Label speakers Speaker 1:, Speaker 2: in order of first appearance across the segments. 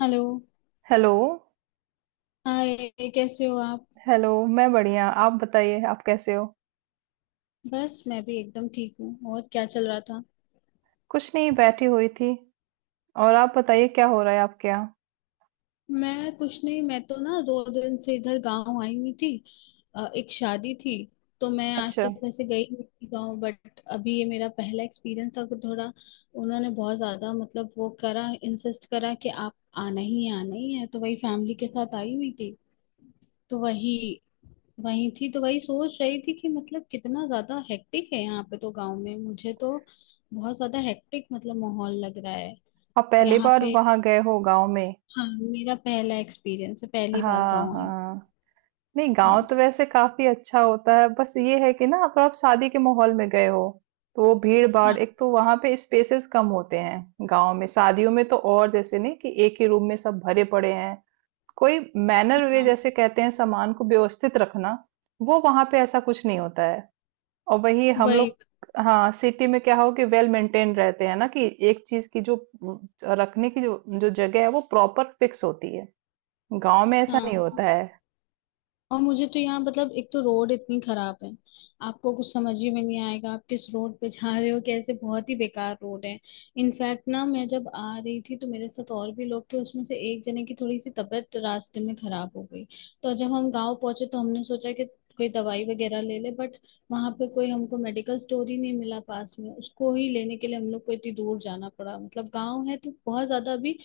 Speaker 1: Hello.
Speaker 2: Hello.
Speaker 1: Hi. कैसे हो आप?
Speaker 2: हेलो। मैं बढ़िया, आप बताइए, आप कैसे हो?
Speaker 1: बस मैं भी एकदम ठीक हूँ। और क्या चल रहा था?
Speaker 2: कुछ नहीं, बैठी हुई थी। और आप बताइए, क्या हो रहा है आपके यहाँ?
Speaker 1: मैं कुछ नहीं, मैं तो ना दो दिन से इधर गांव आई हुई थी। एक शादी थी। तो मैं आज
Speaker 2: अच्छा।
Speaker 1: तक वैसे गई नहीं थी गांव, बट अभी ये मेरा पहला एक्सपीरियंस था तो थोड़ा उन्होंने बहुत ज्यादा मतलब वो करा, इंसिस्ट करा कि आप आना ही है, तो वही फैमिली के साथ आई हुई थी। तो वही वही थी तो वही सोच रही थी कि मतलब कितना ज्यादा हेक्टिक है यहाँ पे, तो गांव में मुझे तो बहुत ज्यादा हेक्टिक मतलब माहौल लग रहा है।
Speaker 2: आप पहली
Speaker 1: यहाँ
Speaker 2: बार
Speaker 1: पे।
Speaker 2: वहां गए हो गांव में?
Speaker 1: हाँ, मेरा पहला एक्सपीरियंस है, पहली बार
Speaker 2: हाँ,
Speaker 1: गांव आई।
Speaker 2: हाँ। नहीं, गांव
Speaker 1: हूँ।
Speaker 2: तो वैसे काफी अच्छा होता है, बस ये है कि ना आप शादी के माहौल में गए हो। तो वो भीड़ भाड़,
Speaker 1: हाँ,
Speaker 2: एक तो वहां पे स्पेसेस कम होते हैं। गांव में शादियों में तो, और जैसे नहीं कि एक ही रूम में सब भरे पड़े हैं। कोई मैनर वे
Speaker 1: हाँ।
Speaker 2: जैसे कहते हैं, सामान को व्यवस्थित रखना। वो वहां पे ऐसा कुछ नहीं होता है। और वही हम लोग।
Speaker 1: वही।
Speaker 2: हाँ, सिटी में क्या हो कि वेल मेंटेन रहते हैं ना, कि एक चीज की जो अम, रखने की जो जो जगह है, वो प्रॉपर फिक्स होती है। गांव में ऐसा नहीं
Speaker 1: हाँ।
Speaker 2: होता है।
Speaker 1: और मुझे तो यहाँ मतलब एक तो रोड इतनी खराब है, आपको कुछ समझ ही में नहीं आएगा, आप किस रोड पे जा रहे हो कैसे, बहुत ही बेकार रोड है। इनफैक्ट ना मैं जब आ रही थी तो मेरे साथ और भी लोग थे, उसमें से एक जने की थोड़ी सी तबीयत रास्ते में खराब हो गई। तो जब हम गांव पहुंचे तो हमने सोचा कि कोई दवाई वगैरह ले ले, बट वहां पे कोई हमको मेडिकल स्टोर ही नहीं मिला पास में, उसको ही लेने के लिए हम लोग को इतनी दूर जाना पड़ा। मतलब गांव है तो बहुत ज्यादा अभी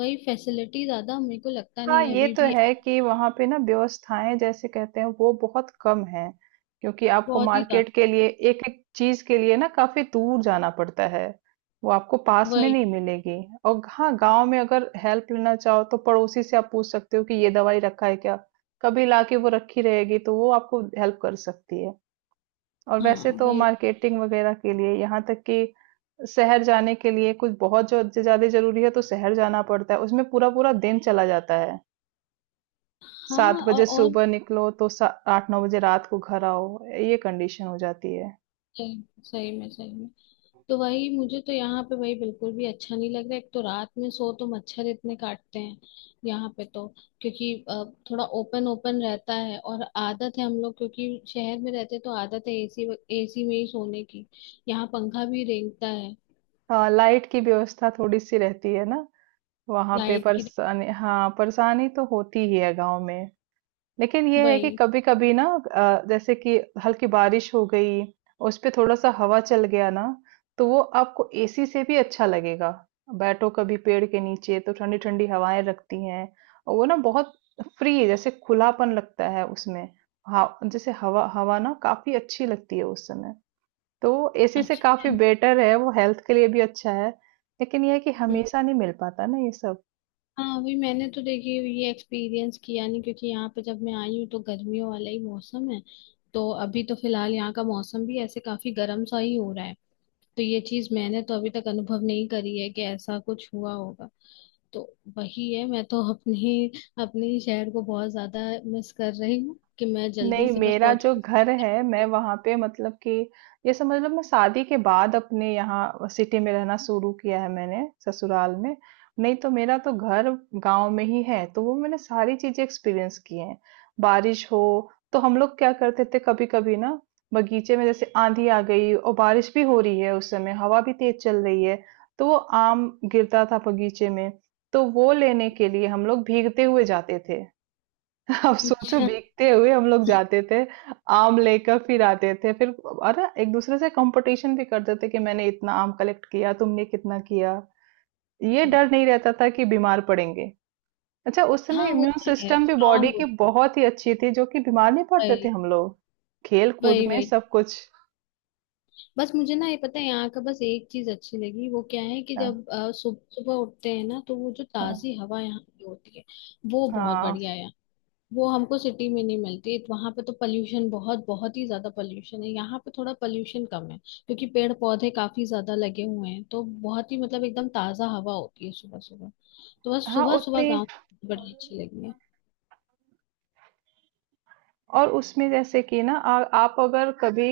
Speaker 1: वही फैसिलिटी ज्यादा मेरे को लगता
Speaker 2: हाँ,
Speaker 1: नहीं है
Speaker 2: ये
Speaker 1: अभी
Speaker 2: तो
Speaker 1: भी।
Speaker 2: है कि वहाँ पे ना व्यवस्थाएं जैसे कहते हैं, वो बहुत कम है। क्योंकि आपको
Speaker 1: बहुत ही ज्यादा।
Speaker 2: मार्केट के लिए एक एक चीज के लिए ना काफी दूर जाना पड़ता है। वो आपको पास में
Speaker 1: वही।
Speaker 2: नहीं मिलेगी। और हाँ, गांव में अगर हेल्प लेना चाहो तो पड़ोसी से आप पूछ सकते हो कि ये दवाई रखा है क्या। कभी लाके वो रखी रहेगी तो वो आपको हेल्प कर सकती है। और वैसे
Speaker 1: हाँ
Speaker 2: तो
Speaker 1: वही।
Speaker 2: मार्केटिंग वगैरह के लिए, यहाँ तक कि शहर जाने के लिए कुछ बहुत जो ज्यादा जरूरी है तो शहर जाना पड़ता है, उसमें पूरा पूरा दिन चला जाता है। 7
Speaker 1: हाँ
Speaker 2: बजे
Speaker 1: और
Speaker 2: सुबह निकलो तो सा 8-9 बजे रात को घर आओ, ये कंडीशन हो जाती है।
Speaker 1: सही सही में, सही में। तो वही मुझे तो यहाँ पे वही बिल्कुल भी अच्छा नहीं लग रहा, एक तो रात में सो तो मच्छर इतने काटते हैं यहाँ पे। तो क्योंकि थोड़ा ओपन ओपन रहता है, और आदत है हम लोग क्योंकि शहर में रहते हैं, तो आदत है एसी एसी में ही सोने की। यहाँ पंखा भी रेंगता है।
Speaker 2: हाँ, लाइट की व्यवस्था थोड़ी-सी रहती है ना, वहाँ पे
Speaker 1: लाइट की।
Speaker 2: परेशानी, हाँ, परेशानी तो होती ही है गाँव में। लेकिन ये है कि
Speaker 1: वही।
Speaker 2: कभी-कभी ना जैसे कि हल्की बारिश हो गई, उस पे थोड़ा-सा हवा चल गया ना, तो वो आपको एसी से भी अच्छा लगेगा। बैठो कभी पेड़ के नीचे तो ठंडी-ठंडी हवाएं लगती हैं। और वो ना बहुत फ्री जैसे खुलापन लगता है उसमें। हाँ, जैसे हवा हवा ना काफ़ी अच्छी लगती है उस समय। तो एसी से
Speaker 1: अच्छा
Speaker 2: काफ़ी
Speaker 1: है।
Speaker 2: बेटर है, वो हेल्थ के लिए भी अच्छा है। लेकिन ये है कि हमेशा नहीं मिल पाता ना ये सब।
Speaker 1: हाँ वही मैंने तो देखिए ये एक्सपीरियंस किया नहीं, क्योंकि यहाँ पे जब मैं आई हूँ तो गर्मियों वाला ही मौसम है। तो अभी तो फिलहाल यहाँ का मौसम भी ऐसे काफी गर्म सा ही हो रहा है, तो ये चीज मैंने तो अभी तक अनुभव नहीं करी है कि ऐसा कुछ हुआ होगा। तो वही है। मैं तो अपने अपने ही शहर को बहुत ज्यादा मिस कर रही हूँ कि मैं जल्दी
Speaker 2: नहीं,
Speaker 1: से बस
Speaker 2: मेरा
Speaker 1: पहुंच।
Speaker 2: जो घर है, मैं वहां पे मतलब कि ये समझ लो, मैं शादी के बाद अपने यहाँ सिटी में रहना शुरू किया है मैंने, ससुराल में। नहीं तो मेरा तो घर गांव में ही है, तो वो मैंने सारी चीजें एक्सपीरियंस की हैं। बारिश हो तो हम लोग क्या करते थे कभी कभी ना, बगीचे में जैसे आंधी आ गई और बारिश भी हो रही है, उस समय हवा भी तेज चल रही है, तो वो आम गिरता था बगीचे में। तो वो लेने के लिए हम लोग भीगते हुए जाते थे। अब सोचो,
Speaker 1: अच्छा।
Speaker 2: भीगते हुए हम लोग जाते थे, आम लेकर फिर आते थे। फिर अरे, एक दूसरे से कंपटीशन भी करते थे कि मैंने इतना आम कलेक्ट किया, तुमने कितना किया। ये डर नहीं रहता था कि बीमार पड़ेंगे। अच्छा, उस समय
Speaker 1: हाँ वो
Speaker 2: इम्यून
Speaker 1: तो है,
Speaker 2: सिस्टम भी बॉडी
Speaker 1: स्ट्रांग
Speaker 2: की
Speaker 1: हो।
Speaker 2: बहुत ही अच्छी थी, जो कि बीमार नहीं पड़ते थे
Speaker 1: वही,
Speaker 2: हम लोग। खेल कूद
Speaker 1: वही,
Speaker 2: में
Speaker 1: वही।
Speaker 2: सब कुछ।
Speaker 1: बस मुझे ना ये पता है, यहाँ का बस एक चीज अच्छी लगी, वो क्या है कि
Speaker 2: हाँ,
Speaker 1: जब सुबह सुबह उठते हैं ना तो वो जो
Speaker 2: हाँ,
Speaker 1: ताजी हवा यहाँ की होती है वो बहुत
Speaker 2: हाँ।
Speaker 1: बढ़िया है। वो हमको सिटी में नहीं मिलती। वहां पे तो पोल्यूशन बहुत, बहुत ही ज्यादा पोल्यूशन है, यहाँ पे थोड़ा पोल्यूशन कम है, क्योंकि पेड़ पौधे काफी ज्यादा लगे हुए हैं, तो बहुत ही मतलब एकदम ताजा हवा होती है सुबह सुबह। तो बस
Speaker 2: हाँ,
Speaker 1: सुबह सुबह
Speaker 2: उतनी।
Speaker 1: गाँव बड़ी अच्छी लगी है।
Speaker 2: और उसमें जैसे कि ना, आप अगर कभी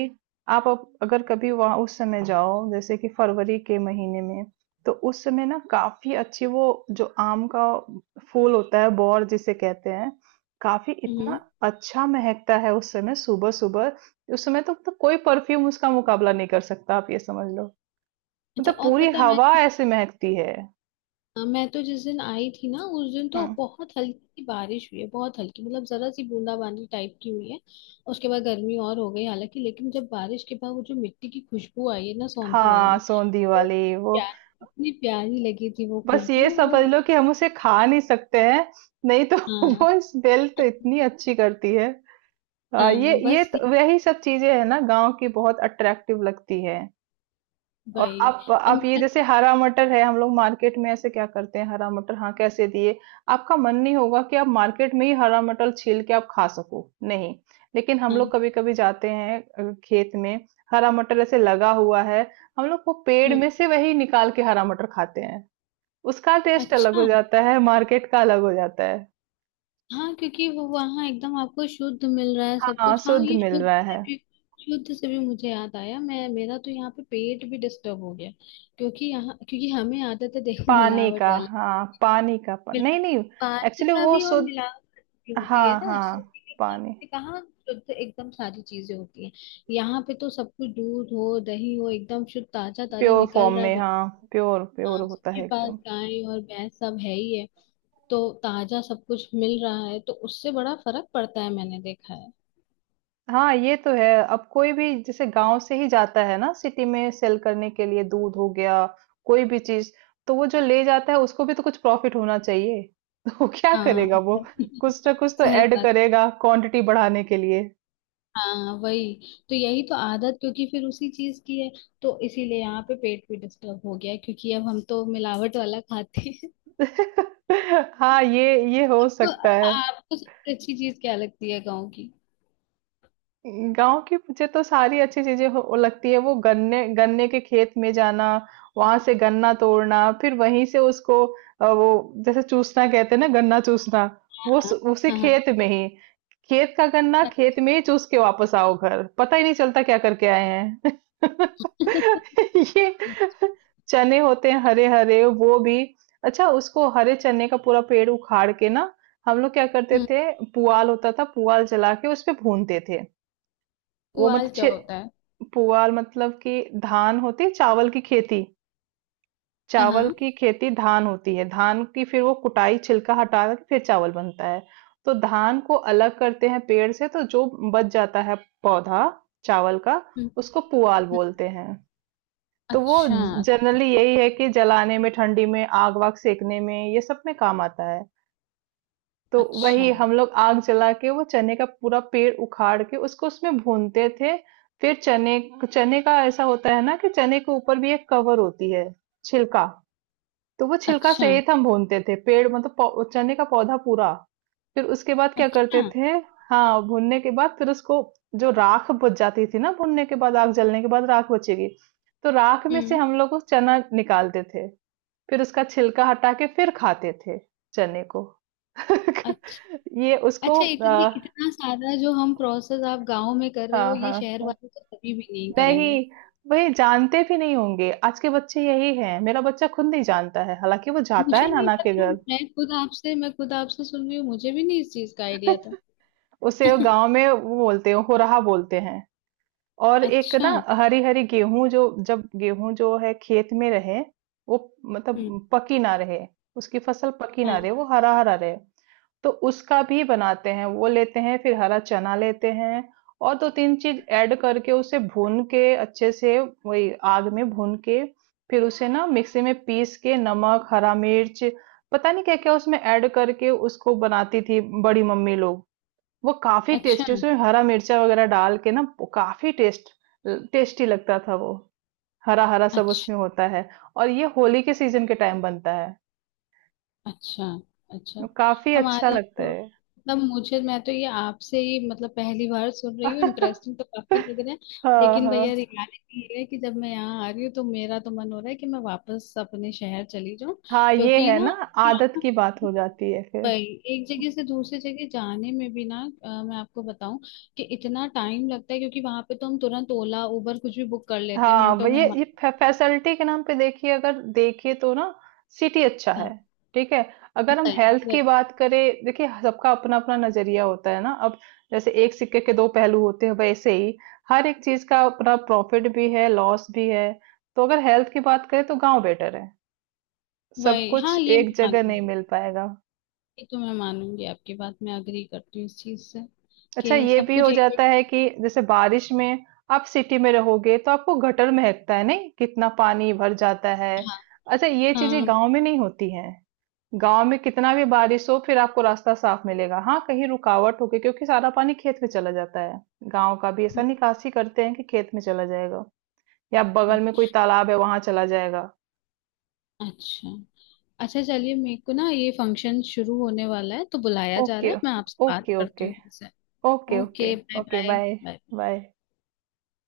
Speaker 2: आप अप- अगर कभी वहां उस समय जाओ जैसे कि फरवरी के महीने में, तो उस समय ना काफी अच्छी वो, जो आम का फूल होता है, बौर जिसे कहते हैं, काफी इतना
Speaker 1: हम्म।
Speaker 2: अच्छा महकता है उस समय सुबह सुबह। उस समय तो, कोई परफ्यूम उसका मुकाबला नहीं कर सकता, आप ये समझ लो।
Speaker 1: अच्छा
Speaker 2: मतलब
Speaker 1: और
Speaker 2: पूरी
Speaker 1: पता है मैं
Speaker 2: हवा ऐसे महकती है।
Speaker 1: हाँ, मैं तो जिस दिन आई थी ना उस दिन तो
Speaker 2: हम्म।
Speaker 1: बहुत हल्की सी बारिश हुई है, बहुत हल्की मतलब जरा सी बूंदाबांदी टाइप की हुई है। उसके बाद गर्मी और हो गई हालांकि, लेकिन जब बारिश के बाद वो जो मिट्टी की खुशबू आई है ना सौंधी
Speaker 2: हाँ,
Speaker 1: वाली,
Speaker 2: सोंधी
Speaker 1: वो
Speaker 2: वाली। वो,
Speaker 1: प्यार इतनी प्यारी लगी थी वो
Speaker 2: बस ये
Speaker 1: खुशबू, वो
Speaker 2: समझ लो कि
Speaker 1: मतलब।
Speaker 2: हम उसे खा नहीं सकते हैं। नहीं तो
Speaker 1: हाँ।
Speaker 2: वो स्मेल तो इतनी अच्छी करती है। ये
Speaker 1: हाँ
Speaker 2: ये
Speaker 1: बस ये-
Speaker 2: तो, वही सब चीजें है ना गांव की, बहुत अट्रैक्टिव लगती है। और
Speaker 1: भाई।
Speaker 2: आप
Speaker 1: और
Speaker 2: आप ये
Speaker 1: मेरा।
Speaker 2: जैसे हरा मटर है, हम लोग मार्केट में ऐसे क्या करते हैं, हरा मटर, हाँ, कैसे दिए। आपका मन नहीं होगा कि आप मार्केट में ही हरा मटर छील के आप खा सको, नहीं। लेकिन हम लोग
Speaker 1: हाँ।
Speaker 2: कभी कभी जाते हैं खेत में। हरा मटर ऐसे लगा हुआ है, हम लोग वो पेड़
Speaker 1: हम्म।
Speaker 2: में से वही निकाल के हरा मटर खाते हैं। उसका टेस्ट अलग हो
Speaker 1: अच्छा।
Speaker 2: जाता है, मार्केट का अलग हो जाता है।
Speaker 1: हाँ क्योंकि वो वहाँ एकदम आपको शुद्ध मिल रहा है सब
Speaker 2: हाँ,
Speaker 1: कुछ। हाँ
Speaker 2: शुद्ध
Speaker 1: ये
Speaker 2: मिल
Speaker 1: शुद्ध
Speaker 2: रहा
Speaker 1: से
Speaker 2: है।
Speaker 1: भी, मुझे याद आया। मैं मेरा तो यहाँ पे पेट भी डिस्टर्ब हो गया, क्योंकि यहाँ क्योंकि हमें आदत है देखो
Speaker 2: पानी
Speaker 1: मिलावट
Speaker 2: का,
Speaker 1: वाला
Speaker 2: हाँ, पानी का
Speaker 1: मिला,
Speaker 2: नहीं, नहीं।
Speaker 1: पानी
Speaker 2: एक्चुअली
Speaker 1: का
Speaker 2: वो
Speaker 1: भी, और
Speaker 2: शुद्ध।
Speaker 1: मिलावट भी होती है
Speaker 2: हाँ,
Speaker 1: ना
Speaker 2: हाँ।
Speaker 1: सब्जी
Speaker 2: पानी
Speaker 1: में, कहाँ शुद्ध एकदम सारी चीजें होती हैं। यहाँ पे तो सब कुछ दूध हो दही हो एकदम शुद्ध ताजा ताजा
Speaker 2: प्योर फॉर्म
Speaker 1: निकल रहा
Speaker 2: में,
Speaker 1: है।
Speaker 2: हाँ, प्योर प्योर
Speaker 1: हाँ
Speaker 2: होता
Speaker 1: सबके
Speaker 2: है
Speaker 1: पास
Speaker 2: एकदम।
Speaker 1: गाय और भैंस सब है ही है, तो ताजा सब कुछ मिल रहा है, तो उससे बड़ा फर्क पड़ता है, मैंने देखा है।
Speaker 2: हाँ, ये तो है, अब कोई भी जैसे गांव से ही जाता है ना सिटी में सेल करने के लिए, दूध हो गया, कोई भी चीज, तो वो जो ले जाता है उसको भी तो कुछ प्रॉफिट होना चाहिए। तो वो क्या
Speaker 1: हाँ।
Speaker 2: करेगा, वो कुछ ना कुछ तो
Speaker 1: सही
Speaker 2: ऐड
Speaker 1: बात।
Speaker 2: करेगा क्वांटिटी बढ़ाने के लिए।
Speaker 1: हाँ वही तो, यही तो आदत, क्योंकि फिर उसी चीज की है। तो इसीलिए यहाँ पे पेट भी डिस्टर्ब हो गया है, क्योंकि अब हम तो मिलावट वाला खाते हैं।
Speaker 2: हाँ, ये हो सकता है।
Speaker 1: आपको सबसे अच्छी चीज क्या लगती है गाँव की?
Speaker 2: गांव की मुझे तो सारी अच्छी चीजें हो लगती है, वो गन्ने गन्ने के खेत में जाना, वहां से गन्ना तोड़ना, फिर वहीं से उसको वो जैसे चूसना कहते हैं ना, गन्ना चूसना,
Speaker 1: हाँ,
Speaker 2: वो उसी
Speaker 1: हाँ, हाँ।
Speaker 2: खेत में ही, खेत का गन्ना खेत में ही चूस के वापस आओ, घर पता ही नहीं चलता क्या करके आए हैं। ये चने होते हैं हरे हरे, वो भी। अच्छा, उसको हरे चने का पूरा पेड़ उखाड़ के ना, हम लोग क्या करते
Speaker 1: हम्म।
Speaker 2: थे, पुआल होता था, पुआल जला के उस पे भूनते थे। वो मत
Speaker 1: पुआल क्या
Speaker 2: छे
Speaker 1: होता है?
Speaker 2: पुआल मतलब कि धान होती है, चावल की खेती।
Speaker 1: हाँ,
Speaker 2: चावल
Speaker 1: हाँ।
Speaker 2: की खेती धान होती है, धान की फिर वो कुटाई, छिलका हटा के फिर चावल बनता है। तो धान को अलग करते हैं पेड़ से, तो जो बच जाता है पौधा चावल का,
Speaker 1: हम्म।
Speaker 2: उसको पुआल
Speaker 1: हम्म।
Speaker 2: बोलते हैं। तो वो
Speaker 1: अच्छा।
Speaker 2: जनरली यही है कि जलाने में, ठंडी में आग वाग सेकने में, ये सब में काम आता है। तो
Speaker 1: अच्छा।
Speaker 2: वही हम लोग आग जला के वो चने का पूरा पेड़ उखाड़ के उसको उसमें भूनते थे। फिर चने, चने का ऐसा होता है ना कि चने के ऊपर भी एक कवर होती है, छिलका। तो वो छिलका
Speaker 1: अच्छा।
Speaker 2: सहित हम भूनते थे पेड़, मतलब चने का पौधा पूरा। फिर उसके बाद क्या करते
Speaker 1: अच्छा।
Speaker 2: थे, हाँ, भूनने के बाद फिर उसको, जो राख बच जाती थी ना भूनने के बाद, आग जलने के बाद राख बचेगी, तो राख में से
Speaker 1: हम्म।
Speaker 2: हम लोग वो चना निकालते थे। फिर उसका छिलका हटा के फिर खाते थे, चने को।
Speaker 1: अच्छा।
Speaker 2: ये उसको
Speaker 1: अच्छा इतनी इतना सारा जो हम प्रोसेस आप गांव में कर रहे हो,
Speaker 2: हाँ,
Speaker 1: ये
Speaker 2: हाँ,
Speaker 1: शहर
Speaker 2: हाँ।
Speaker 1: वाले तो कभी भी नहीं
Speaker 2: नहीं,
Speaker 1: करेंगे।
Speaker 2: वही जानते भी नहीं होंगे आज के बच्चे, यही हैं, मेरा बच्चा खुद नहीं जानता है, हालांकि वो जाता
Speaker 1: मुझे
Speaker 2: है
Speaker 1: नहीं
Speaker 2: नाना के
Speaker 1: पता।
Speaker 2: घर।
Speaker 1: मैं खुद आपसे सुन रही हूँ, मुझे भी नहीं इस चीज का आइडिया था।
Speaker 2: उसे वो गांव में वो बोलते हैं, हो रहा बोलते हैं। और एक
Speaker 1: अच्छा।
Speaker 2: ना, हरी हरी गेहूं जो, जब गेहूं जो है खेत में रहे, वो
Speaker 1: हम्म।
Speaker 2: मतलब पकी ना रहे, उसकी फसल पकी ना
Speaker 1: हाँ।
Speaker 2: रहे, वो हरा हरा रहे, तो उसका भी बनाते हैं, वो लेते हैं, फिर हरा चना लेते हैं और दो तीन चीज ऐड करके उसे भून के अच्छे से, वही आग में भून के, फिर उसे ना मिक्सी में पीस के, नमक, हरा मिर्च, पता नहीं क्या क्या उसमें ऐड करके उसको बनाती थी बड़ी मम्मी लोग। वो काफी
Speaker 1: अच्छा।
Speaker 2: टेस्टी, उसमें हरा मिर्चा वगैरह डाल के ना, वो काफी टेस्टी लगता था वो। हरा हरा सब
Speaker 1: अच्छा।
Speaker 2: उसमें होता है। और ये होली के सीजन के टाइम बनता है।
Speaker 1: अच्छा। अच्छा।
Speaker 2: काफी अच्छा
Speaker 1: हमारे यहाँ
Speaker 2: लगता
Speaker 1: तो
Speaker 2: है।
Speaker 1: मतलब मुझे मैं तो ये आपसे ही मतलब पहली बार सुन रही हूँ, इंटरेस्टिंग तो काफी लग रहा है।
Speaker 2: हाँ,
Speaker 1: लेकिन
Speaker 2: हाँ,
Speaker 1: भैया रियलिटी ये है कि जब मैं यहाँ आ रही हूँ तो मेरा तो मन हो रहा है कि मैं वापस अपने शहर चली जाऊँ,
Speaker 2: हाँ, ये
Speaker 1: क्योंकि
Speaker 2: है ना,
Speaker 1: ना
Speaker 2: आदत
Speaker 1: यहाँ
Speaker 2: की बात हो जाती है फिर।
Speaker 1: भाई एक जगह से दूसरी जगह जाने में भी ना मैं आपको बताऊं कि इतना टाइम लगता है, क्योंकि वहां पे तो हम तुरंत ओला उबर कुछ भी बुक कर लेते हैं
Speaker 2: हाँ, वो
Speaker 1: मिनटों में
Speaker 2: ये
Speaker 1: हमारे।
Speaker 2: फैसिलिटी के नाम पे देखिए, अगर देखिए तो ना, सिटी अच्छा है,
Speaker 1: हाँ,
Speaker 2: ठीक है। अगर हम
Speaker 1: वही,
Speaker 2: हेल्थ
Speaker 1: वही,
Speaker 2: की बात करें, देखिए सबका अपना अपना नजरिया होता है ना। अब जैसे एक सिक्के के दो पहलू होते हैं, वैसे ही हर एक चीज का अपना प्रॉफिट भी है, लॉस भी है। तो अगर हेल्थ की बात करें तो गांव बेटर है, सब
Speaker 1: वही।
Speaker 2: कुछ
Speaker 1: हाँ ये
Speaker 2: एक
Speaker 1: मैं
Speaker 2: जगह नहीं
Speaker 1: मानूंगी।
Speaker 2: मिल पाएगा।
Speaker 1: ये तो मैं मानूंगी आपकी बात, मैं अग्री करती हूँ इस चीज से
Speaker 2: अच्छा,
Speaker 1: कि
Speaker 2: ये
Speaker 1: सब
Speaker 2: भी
Speaker 1: कुछ
Speaker 2: हो
Speaker 1: एक
Speaker 2: जाता
Speaker 1: एक।
Speaker 2: है कि जैसे बारिश में आप सिटी में रहोगे तो आपको गटर महकता है, नहीं, कितना पानी भर जाता है।
Speaker 1: हाँ,
Speaker 2: अच्छा, ये चीजें
Speaker 1: हाँ।
Speaker 2: गांव में नहीं होती हैं। गांव में कितना भी बारिश हो, फिर आपको रास्ता साफ मिलेगा, हाँ, कहीं रुकावट होगी, क्योंकि सारा पानी खेत में चला जाता है। गांव का भी ऐसा
Speaker 1: हम्म।
Speaker 2: निकासी करते हैं कि खेत में चला जाएगा, या बगल
Speaker 1: हम्म।
Speaker 2: में कोई तालाब है वहां चला जाएगा।
Speaker 1: अच्छा। अच्छा चलिए, मेरे को ना ये फंक्शन शुरू होने वाला है, तो बुलाया जा
Speaker 2: ओके।
Speaker 1: रहा है, मैं आपसे बात
Speaker 2: ओके, ओके।
Speaker 1: करती हूँ फिर से।
Speaker 2: Okay, okay.
Speaker 1: Okay, bye
Speaker 2: okay,
Speaker 1: bye.
Speaker 2: Bye,
Speaker 1: bye.
Speaker 2: Bye.